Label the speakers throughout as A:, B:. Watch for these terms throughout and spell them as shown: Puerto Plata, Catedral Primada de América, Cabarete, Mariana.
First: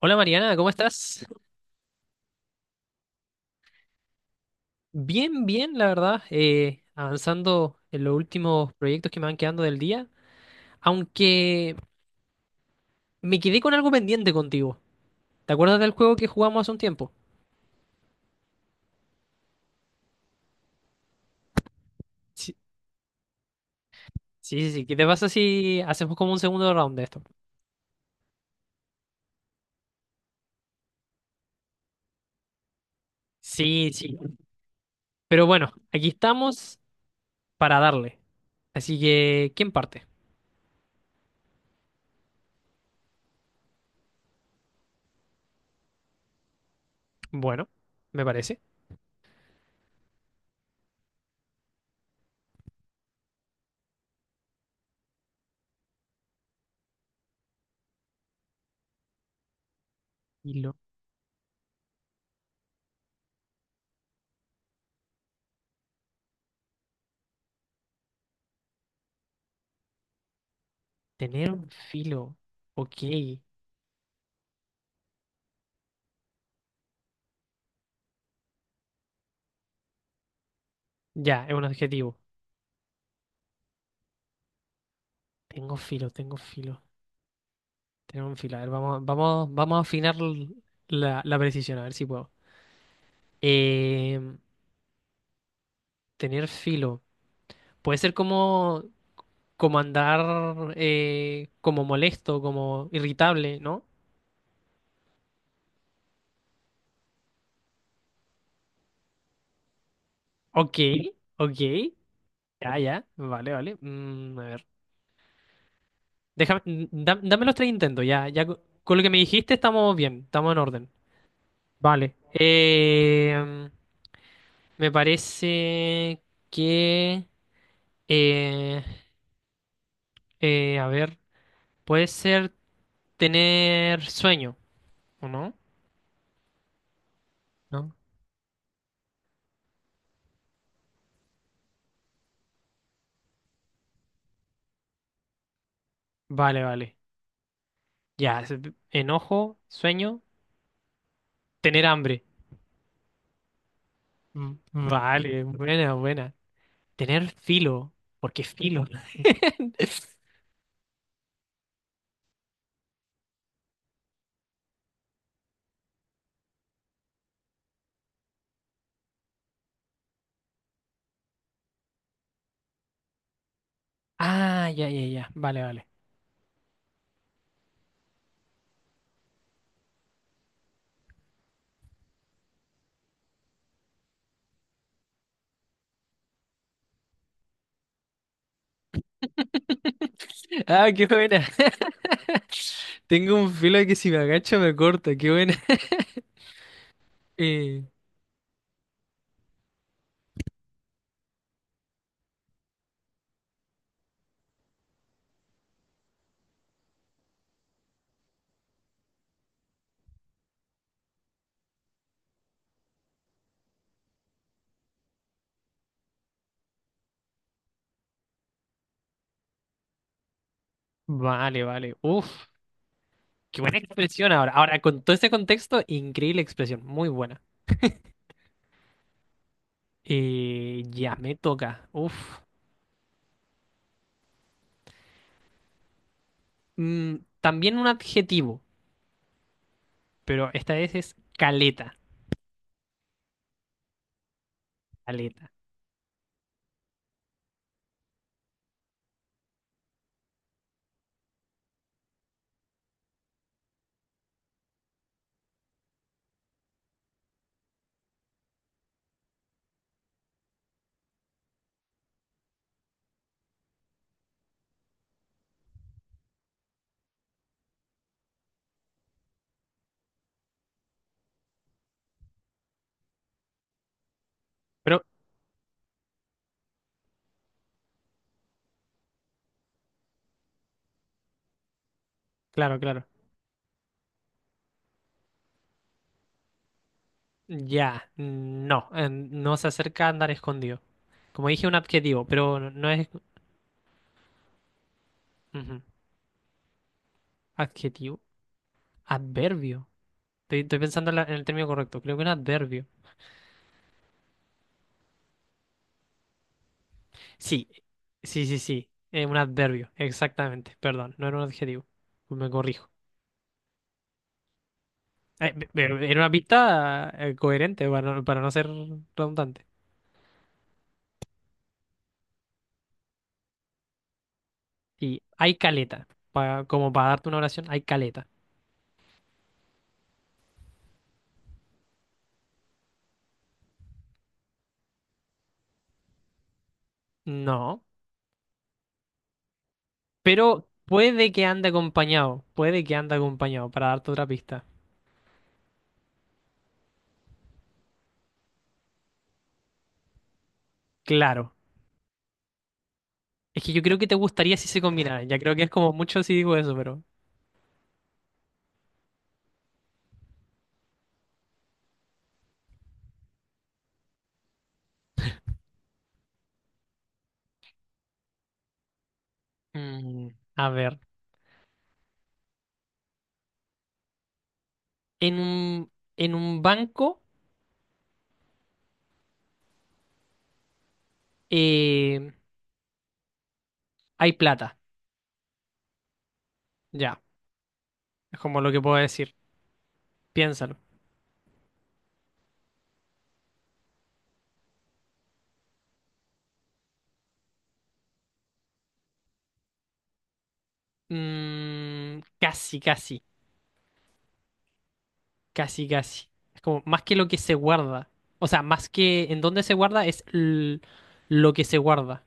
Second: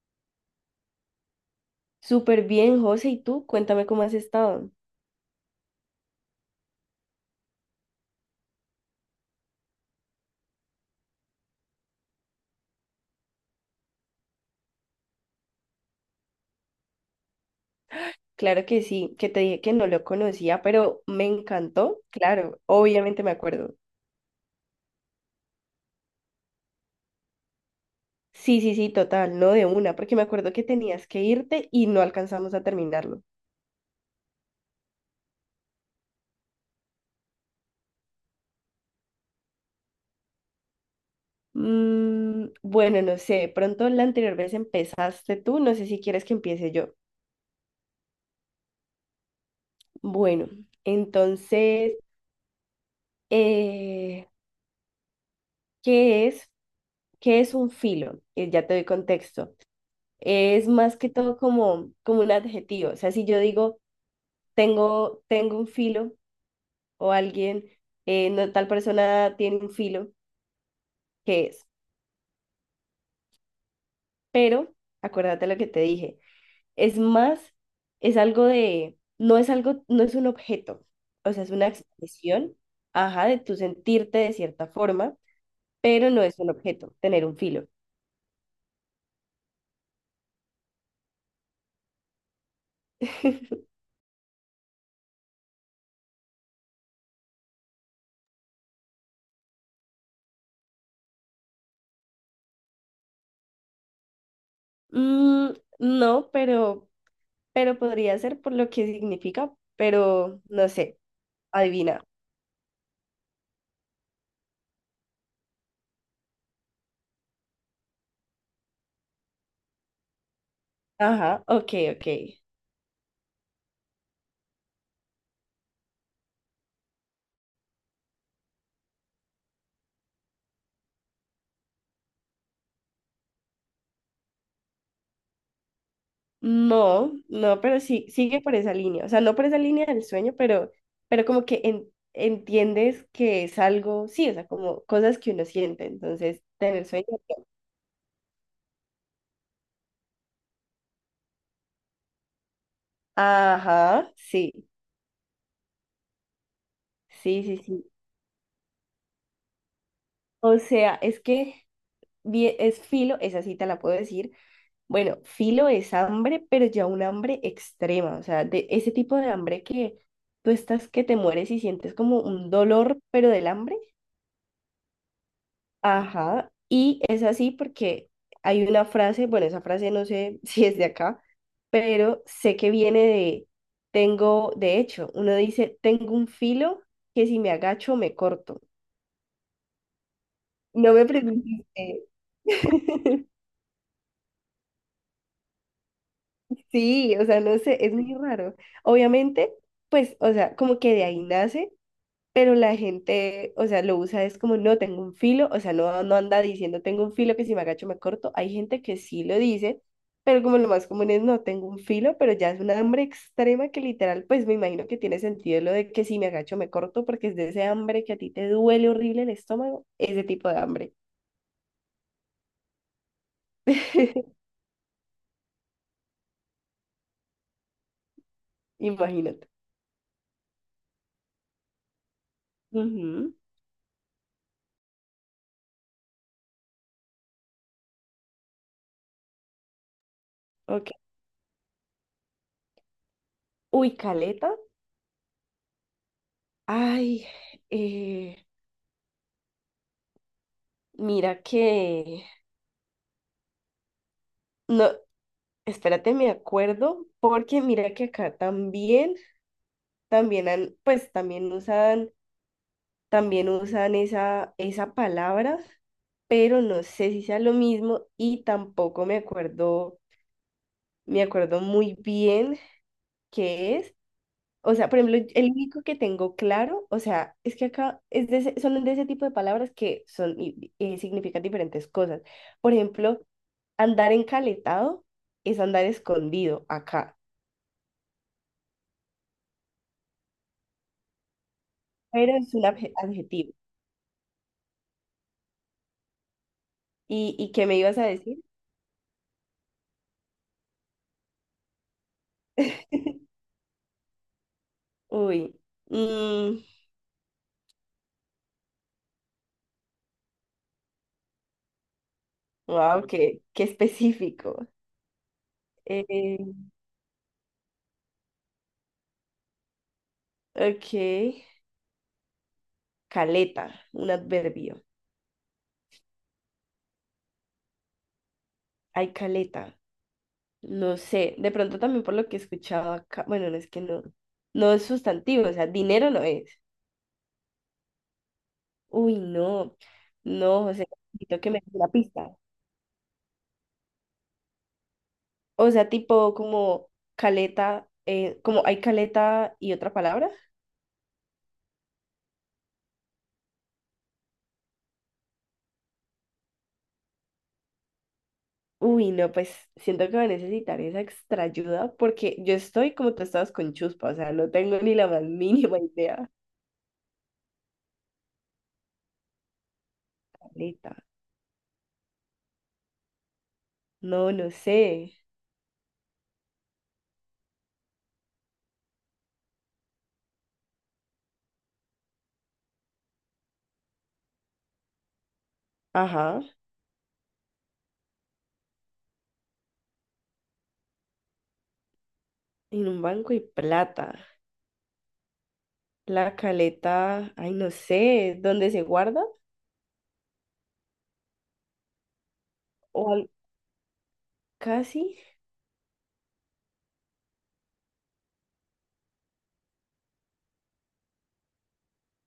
A: Hola Mariana, ¿cómo estás?
B: Súper bien, José. ¿Y tú? Cuéntame cómo has estado.
A: Bien, bien, la verdad, avanzando en los últimos proyectos que me van quedando del día, aunque me quedé con algo pendiente contigo. ¿Te acuerdas del juego que jugamos hace un tiempo?
B: Claro que sí, que te dije que no lo conocía, pero me encantó.
A: Sí,
B: Claro, obviamente me acuerdo.
A: sí, sí, sí, ¿qué te pasa si hacemos como un segundo round de esto?
B: Sí, sí, sí, total, no de una, porque me acuerdo que tenías que irte y no alcanzamos a terminarlo.
A: Sí, sí, pero bueno, aquí estamos para darle, así que, ¿quién parte?
B: Mm, bueno, no sé, de pronto la anterior vez empezaste tú, no sé si quieres que empiece yo.
A: Bueno, me parece.
B: Bueno, entonces, eh, ¿qué es? ¿Qué es un filo? Ya te doy contexto. Es
A: Filo,
B: más que todo como, un adjetivo. O sea, si yo digo, tengo un filo o alguien, no, tal persona tiene un filo, ¿qué
A: tener
B: es?
A: un filo, ok,
B: Pero, acuérdate lo que te dije, es más, es algo de, no es un objeto, o sea,
A: ya,
B: es
A: es un
B: una
A: adjetivo.
B: expresión, ajá, de tu sentirte de cierta forma,
A: Tengo filo,
B: pero no
A: tengo
B: es un
A: filo.
B: objeto, tener un filo.
A: Tenemos un filo. A ver, vamos, vamos, vamos a afinar la precisión, a ver si puedo. Eh, tener filo. Puede ser como, como andar como molesto, como irritable, ¿no?
B: Mm, no, pero podría ser por lo que significa, pero no
A: Ok,
B: sé,
A: ok.
B: adivina.
A: Ya, ya. Vale, vale. Mm, a ver. Déjame, dame los tres intentos. Ya, ya. Con lo que me dijiste estamos bien, estamos en orden.
B: Ajá, ok, ok.
A: Vale. Me parece que... eh, a ver. Puede ser, tener sueño, ¿o no?
B: No, no, pero
A: ¿No?
B: sí, sigue por esa línea. O sea, no por esa línea del sueño, pero como que entiendes que es algo, sí, o sea, como cosas que uno siente. Entonces,
A: Vale,
B: tener
A: vale.
B: sueño. ¿No?
A: Ya, enojo, sueño, tener hambre.
B: Ajá, sí,
A: Mm, vale, buena, buena. Tener
B: sí, sí, sí.
A: filo, porque filo.
B: O sea, es que es filo, esa sí te la puedo decir. Bueno, filo es hambre, pero ya un hambre extrema. O sea, de ese tipo de hambre que tú estás que te mueres y sientes como un dolor, pero del hambre.
A: Ah, ya, ya, ya. Vale, vale.
B: Ajá, y es así porque hay una frase, bueno, esa frase no sé si es de acá, pero sé que viene de, de hecho, uno dice, tengo un filo que si me agacho me corto.
A: Ah,
B: No
A: qué
B: me
A: buena.
B: pregunté.
A: Tengo un filo que si me agacho me corta, qué buena.
B: Sí, o sea, no sé,
A: Eh,
B: es muy raro. Obviamente, pues, o sea, como que de ahí nace. Pero la gente, o sea, lo usa es como, no tengo un filo, o sea, no anda diciendo tengo un filo que si me agacho me corto. Hay gente que sí lo dice, pero como lo más común es no tengo un filo, pero ya es una hambre extrema que literal, pues me imagino que tiene sentido lo de que si me agacho me corto, porque es de ese hambre que a ti te duele horrible el estómago, ese tipo de hambre.
A: vale, vale. Uf, qué buena expresión ahora. Ahora, con todo este contexto, increíble expresión, muy buena.
B: Imagínate.
A: Ya, me toca. Uf.
B: Ujú,
A: Mm, también un adjetivo, pero esta
B: ok.
A: vez es caleta,
B: Uy, caleta.
A: caleta.
B: Ay, eh, mira que no, espérate, me acuerdo, porque mira que acá también, pues también usan, esa, esa palabra, pero no sé si sea lo mismo y tampoco me acuerdo, me acuerdo muy bien qué es. O sea,
A: Pero,
B: por ejemplo, el único que tengo claro, o sea, es que acá es de son de ese tipo de palabras que son, y significan diferentes cosas. Por
A: claro, claro.
B: ejemplo, andar encaletado es andar escondido acá.
A: Ya, no, no se acerca a andar escondido. Como dije, un adjetivo,
B: Pero es
A: pero
B: un
A: no no es...
B: adjetivo.
A: Ujú.
B: Y qué me ibas a
A: Adjetivo.
B: decir?
A: Adverbio. Estoy pensando en, en el término correcto. Creo que un adverbio.
B: Uy,
A: Sí, sí, sí, sí, un adverbio, exactamente. Perdón, no era un adjetivo. Me corrijo.
B: wow, qué, qué específico.
A: Pero era una
B: Eh,
A: pista coherente para, para no ser redundante.
B: ok, caleta, un adverbio.
A: Y hay caleta. Como para darte una oración, hay caleta.
B: Ay, caleta, no sé, de pronto también por lo que he escuchado acá, bueno, no es sustantivo, o sea, dinero no es.
A: No.
B: Uy, no, no,
A: Pero
B: José,
A: puede
B: necesito
A: que
B: que me
A: ande
B: des una pista.
A: acompañado, puede que ande acompañado, para darte otra pista.
B: O sea, tipo como caleta, como hay caleta y otra palabra.
A: Claro. Es que yo creo que te gustaría si se combinaran. Ya creo que es como mucho si digo eso, pero...
B: Uy, no, pues siento que va a necesitar esa extra ayuda porque yo estoy como tú estabas con chuspa, o sea, no tengo ni la más mínima idea.
A: Mm, a
B: Caleta.
A: ver.
B: No, no sé.
A: En un, en un banco eh, hay plata.
B: Ajá,
A: Ya. Es como lo que puedo decir. Piénsalo.
B: en un banco y plata. La caleta, ay, no sé, ¿dónde se guarda?
A: Mm, casi,
B: O
A: casi.
B: al- casi.
A: Casi, casi. Es como más que lo que se guarda. O sea, más que en dónde se guarda es lo que se guarda.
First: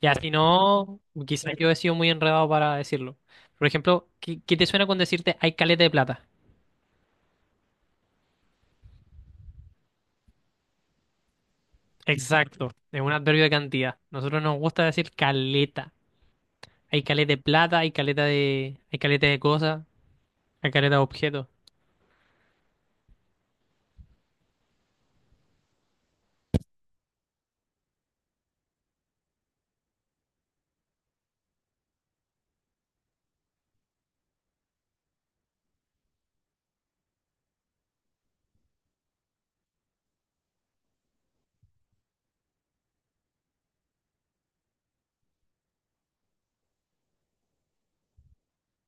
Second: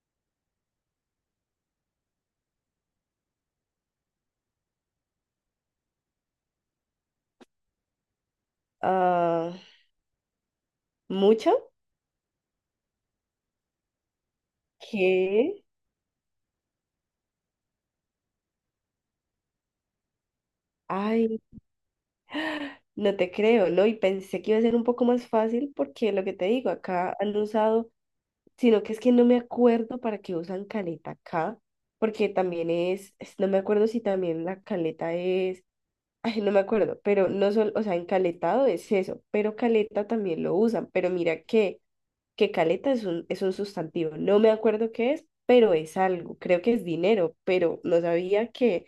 A: Ya, si no, quizás yo he sido muy enredado para decirlo. Por ejemplo, ¿qué, qué te suena con decirte hay caleta de plata?
B: Ah, ¿mucha?
A: Exacto, es un adverbio de cantidad. Nosotros nos gusta decir
B: ¿Qué?
A: caleta. Hay caleta de plata, hay caleta de cosas, hay caleta de
B: Ay,
A: objetos.
B: no te creo, ¿no? Y pensé que iba a ser un poco más fácil porque lo que te digo, acá han usado sino que es que no me acuerdo para qué usan caleta acá, porque también no me acuerdo si también la caleta es, ay, no me acuerdo, pero no solo, o sea, encaletado es eso, pero caleta también lo usan, pero mira que caleta es es un sustantivo, no me acuerdo qué es, pero es algo, creo que es dinero, pero no sabía que,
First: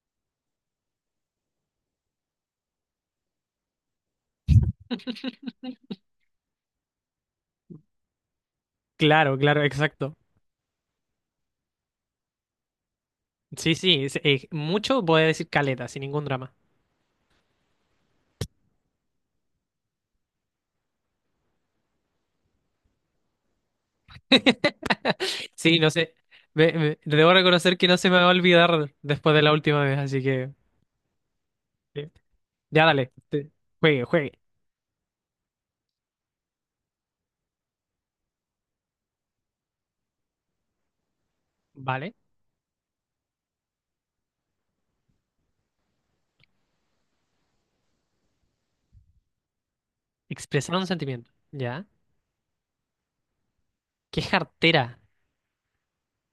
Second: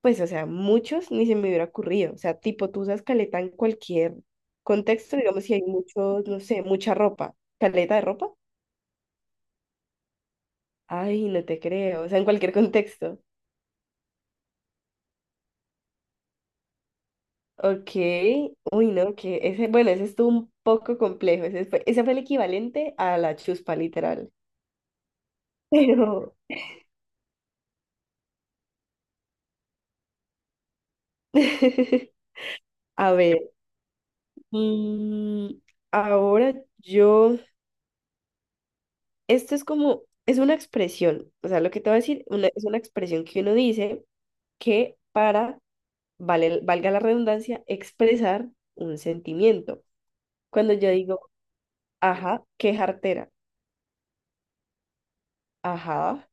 B: pues, o sea, muchos ni se me hubiera ocurrido, o sea, tipo, tú usas caleta en cualquier contexto, digamos, si hay muchos, no sé, mucha ropa, caleta de ropa.
A: Claro, claro, exacto.
B: Ay, no te creo, o sea, en cualquier contexto.
A: Sí, sí, mucho puede decir caleta, sin ningún drama.
B: Ok, uy, no, que ese, bueno, ese estuvo un poco complejo, ese fue el equivalente a la chuspa, literal.
A: Sí, no sé.
B: Pero,
A: Debo reconocer que no se me va a olvidar después de la última vez, así que. Sí. Ya dale.
B: a ver,
A: Te- Juegue, juegue.
B: mm, ahora yo, esto es como, es una expresión, o sea, lo que te voy a
A: Vale.
B: decir es una expresión que uno dice que para, vale, valga la redundancia, expresar un sentimiento. Cuando
A: Expresar un
B: yo digo,
A: sentimiento. Ya.
B: ajá, qué jartera,
A: ¿Qué es jartera?
B: ajá,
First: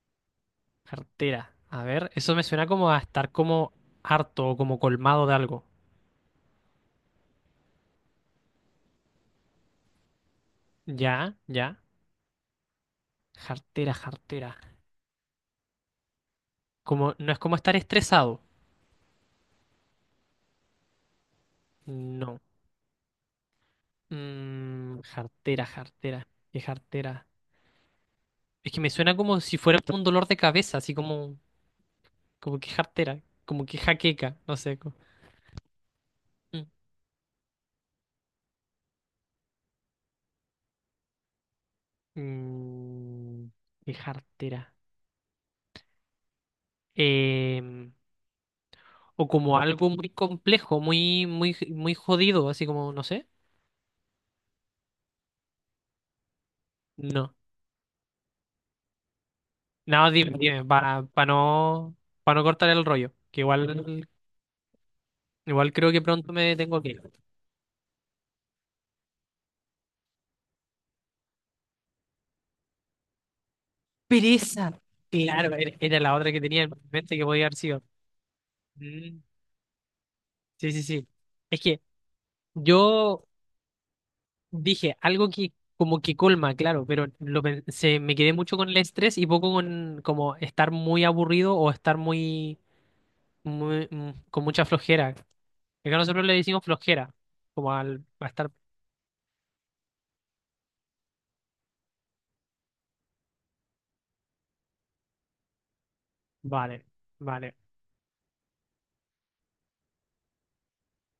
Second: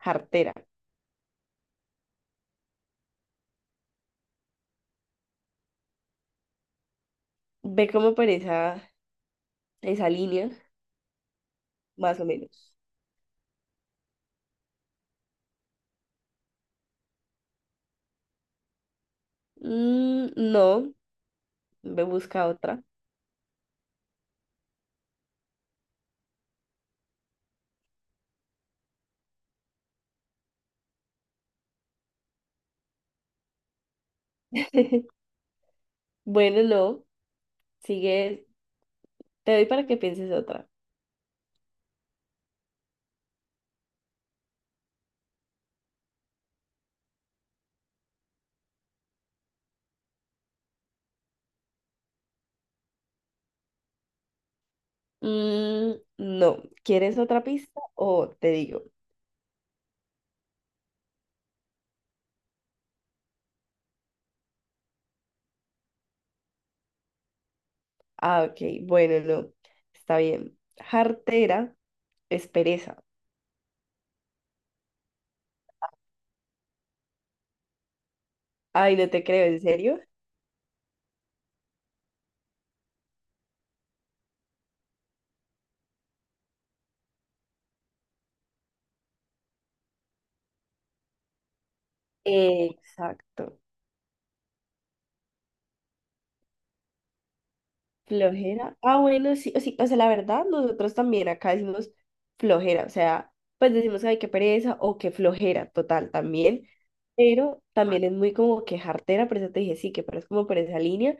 B: jartera.
A: Jartera. A ver, eso me suena como a estar como harto o como colmado de algo.
B: Ve como por esa, esa línea,
A: Ya, ya.
B: más o menos.
A: Jartera, jartera. Como, no es como estar estresado.
B: Mm, no, ve
A: No.
B: busca otra.
A: Mm, jartera, jartera. ¿Qué jartera? Es que me suena como si fuera un dolor de cabeza, así como, como que jartera, como que jaqueca, no sé. Como-
B: Bueno, no, sigue, te doy para que pienses otra.
A: Mm, mm, ¿qué jartera? Em, o como algo muy complejo, muy jodido, así como, no sé.
B: Mm, no, ¿quieres
A: No.
B: otra pista o te digo?
A: No, dime, dime, para no cortar el rollo, que igual, igual creo que pronto me tengo que ir.
B: Ah, ok, bueno, no, está bien. Jartera es pereza.
A: Pereza. Claro, era la otra que tenía en mente que podía haber sido.
B: Ay, no
A: Mm,
B: te creo, ¿en serio?
A: sí, sí, sí. Es que yo dije algo que como que colma, claro, pero lo pensé, me quedé mucho con el estrés y poco con como estar muy aburrido o estar muy,
B: Exacto.
A: muy con mucha flojera. Acá nosotros le decimos flojera, como al, a estar,
B: Flojera. Ah, bueno, sí, o sí, o sea, la verdad, nosotros también acá decimos flojera, o sea, pues decimos, ay, qué pereza o qué flojera, total, también,
A: vale, vale,
B: pero también es muy como que jartera, por eso te dije, sí, que pero es como por esa línea.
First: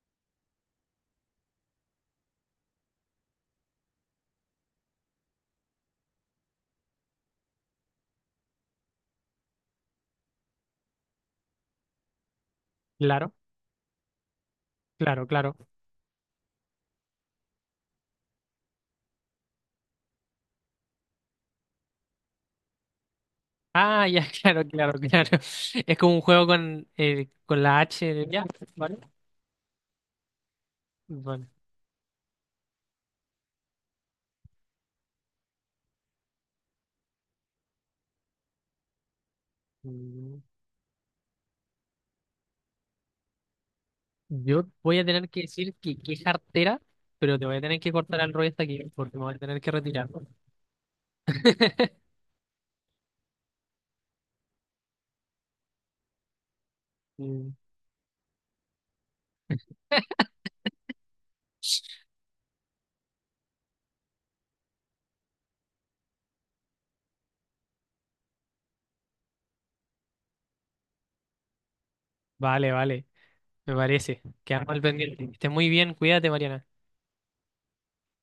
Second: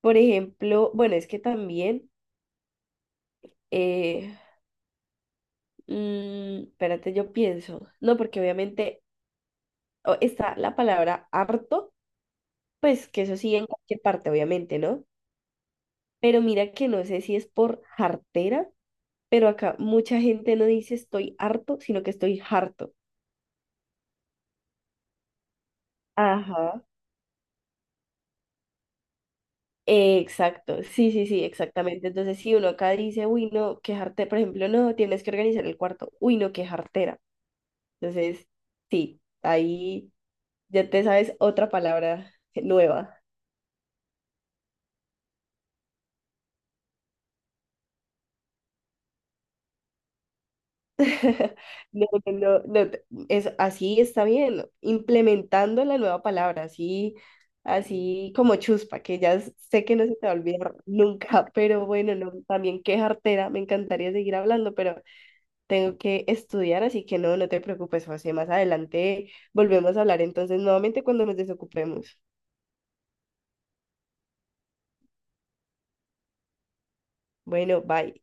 B: Por ejemplo, bueno, es que también, eh, mm, espérate, yo pienso, no, porque obviamente está la palabra harto, pues que
A: claro.
B: eso sí en cualquier parte, obviamente, ¿no?
A: Claro, claro.
B: Pero mira que no sé si es por jartera pero acá mucha gente no dice estoy harto, sino que estoy harto.
A: Ah, ya, claro, claro, claro. Es como un juego
B: Ajá.
A: con la H. De- Ya, vale.
B: Exacto, sí, sí, sí,
A: Vale.
B: exactamente. Entonces, si uno acá dice, uy, no, qué jartera por ejemplo, no, tienes que organizar el cuarto, uy, no, qué jartera. Entonces, sí, ahí
A: Mm,
B: ya te sabes otra palabra nueva.
A: yo voy a tener que decir que es artera, pero te voy a tener que cortar al rollo hasta aquí porque me voy a tener que retirar.
B: No, no, no, no, es, así está bien, implementando la nueva palabra, así,
A: Mm,
B: así como chuspa, que ya sé que no se te va a olvidar nunca, pero bueno, no, también qué jartera, me encantaría seguir hablando, pero tengo que estudiar, así que no, no te preocupes, José, más adelante volvemos a hablar entonces nuevamente cuando nos desocupemos.
A: vale, vale. Me parece. Quedamos al pendiente. Que estés muy bien. Cuídate, Mariana.
B: Bueno, bye.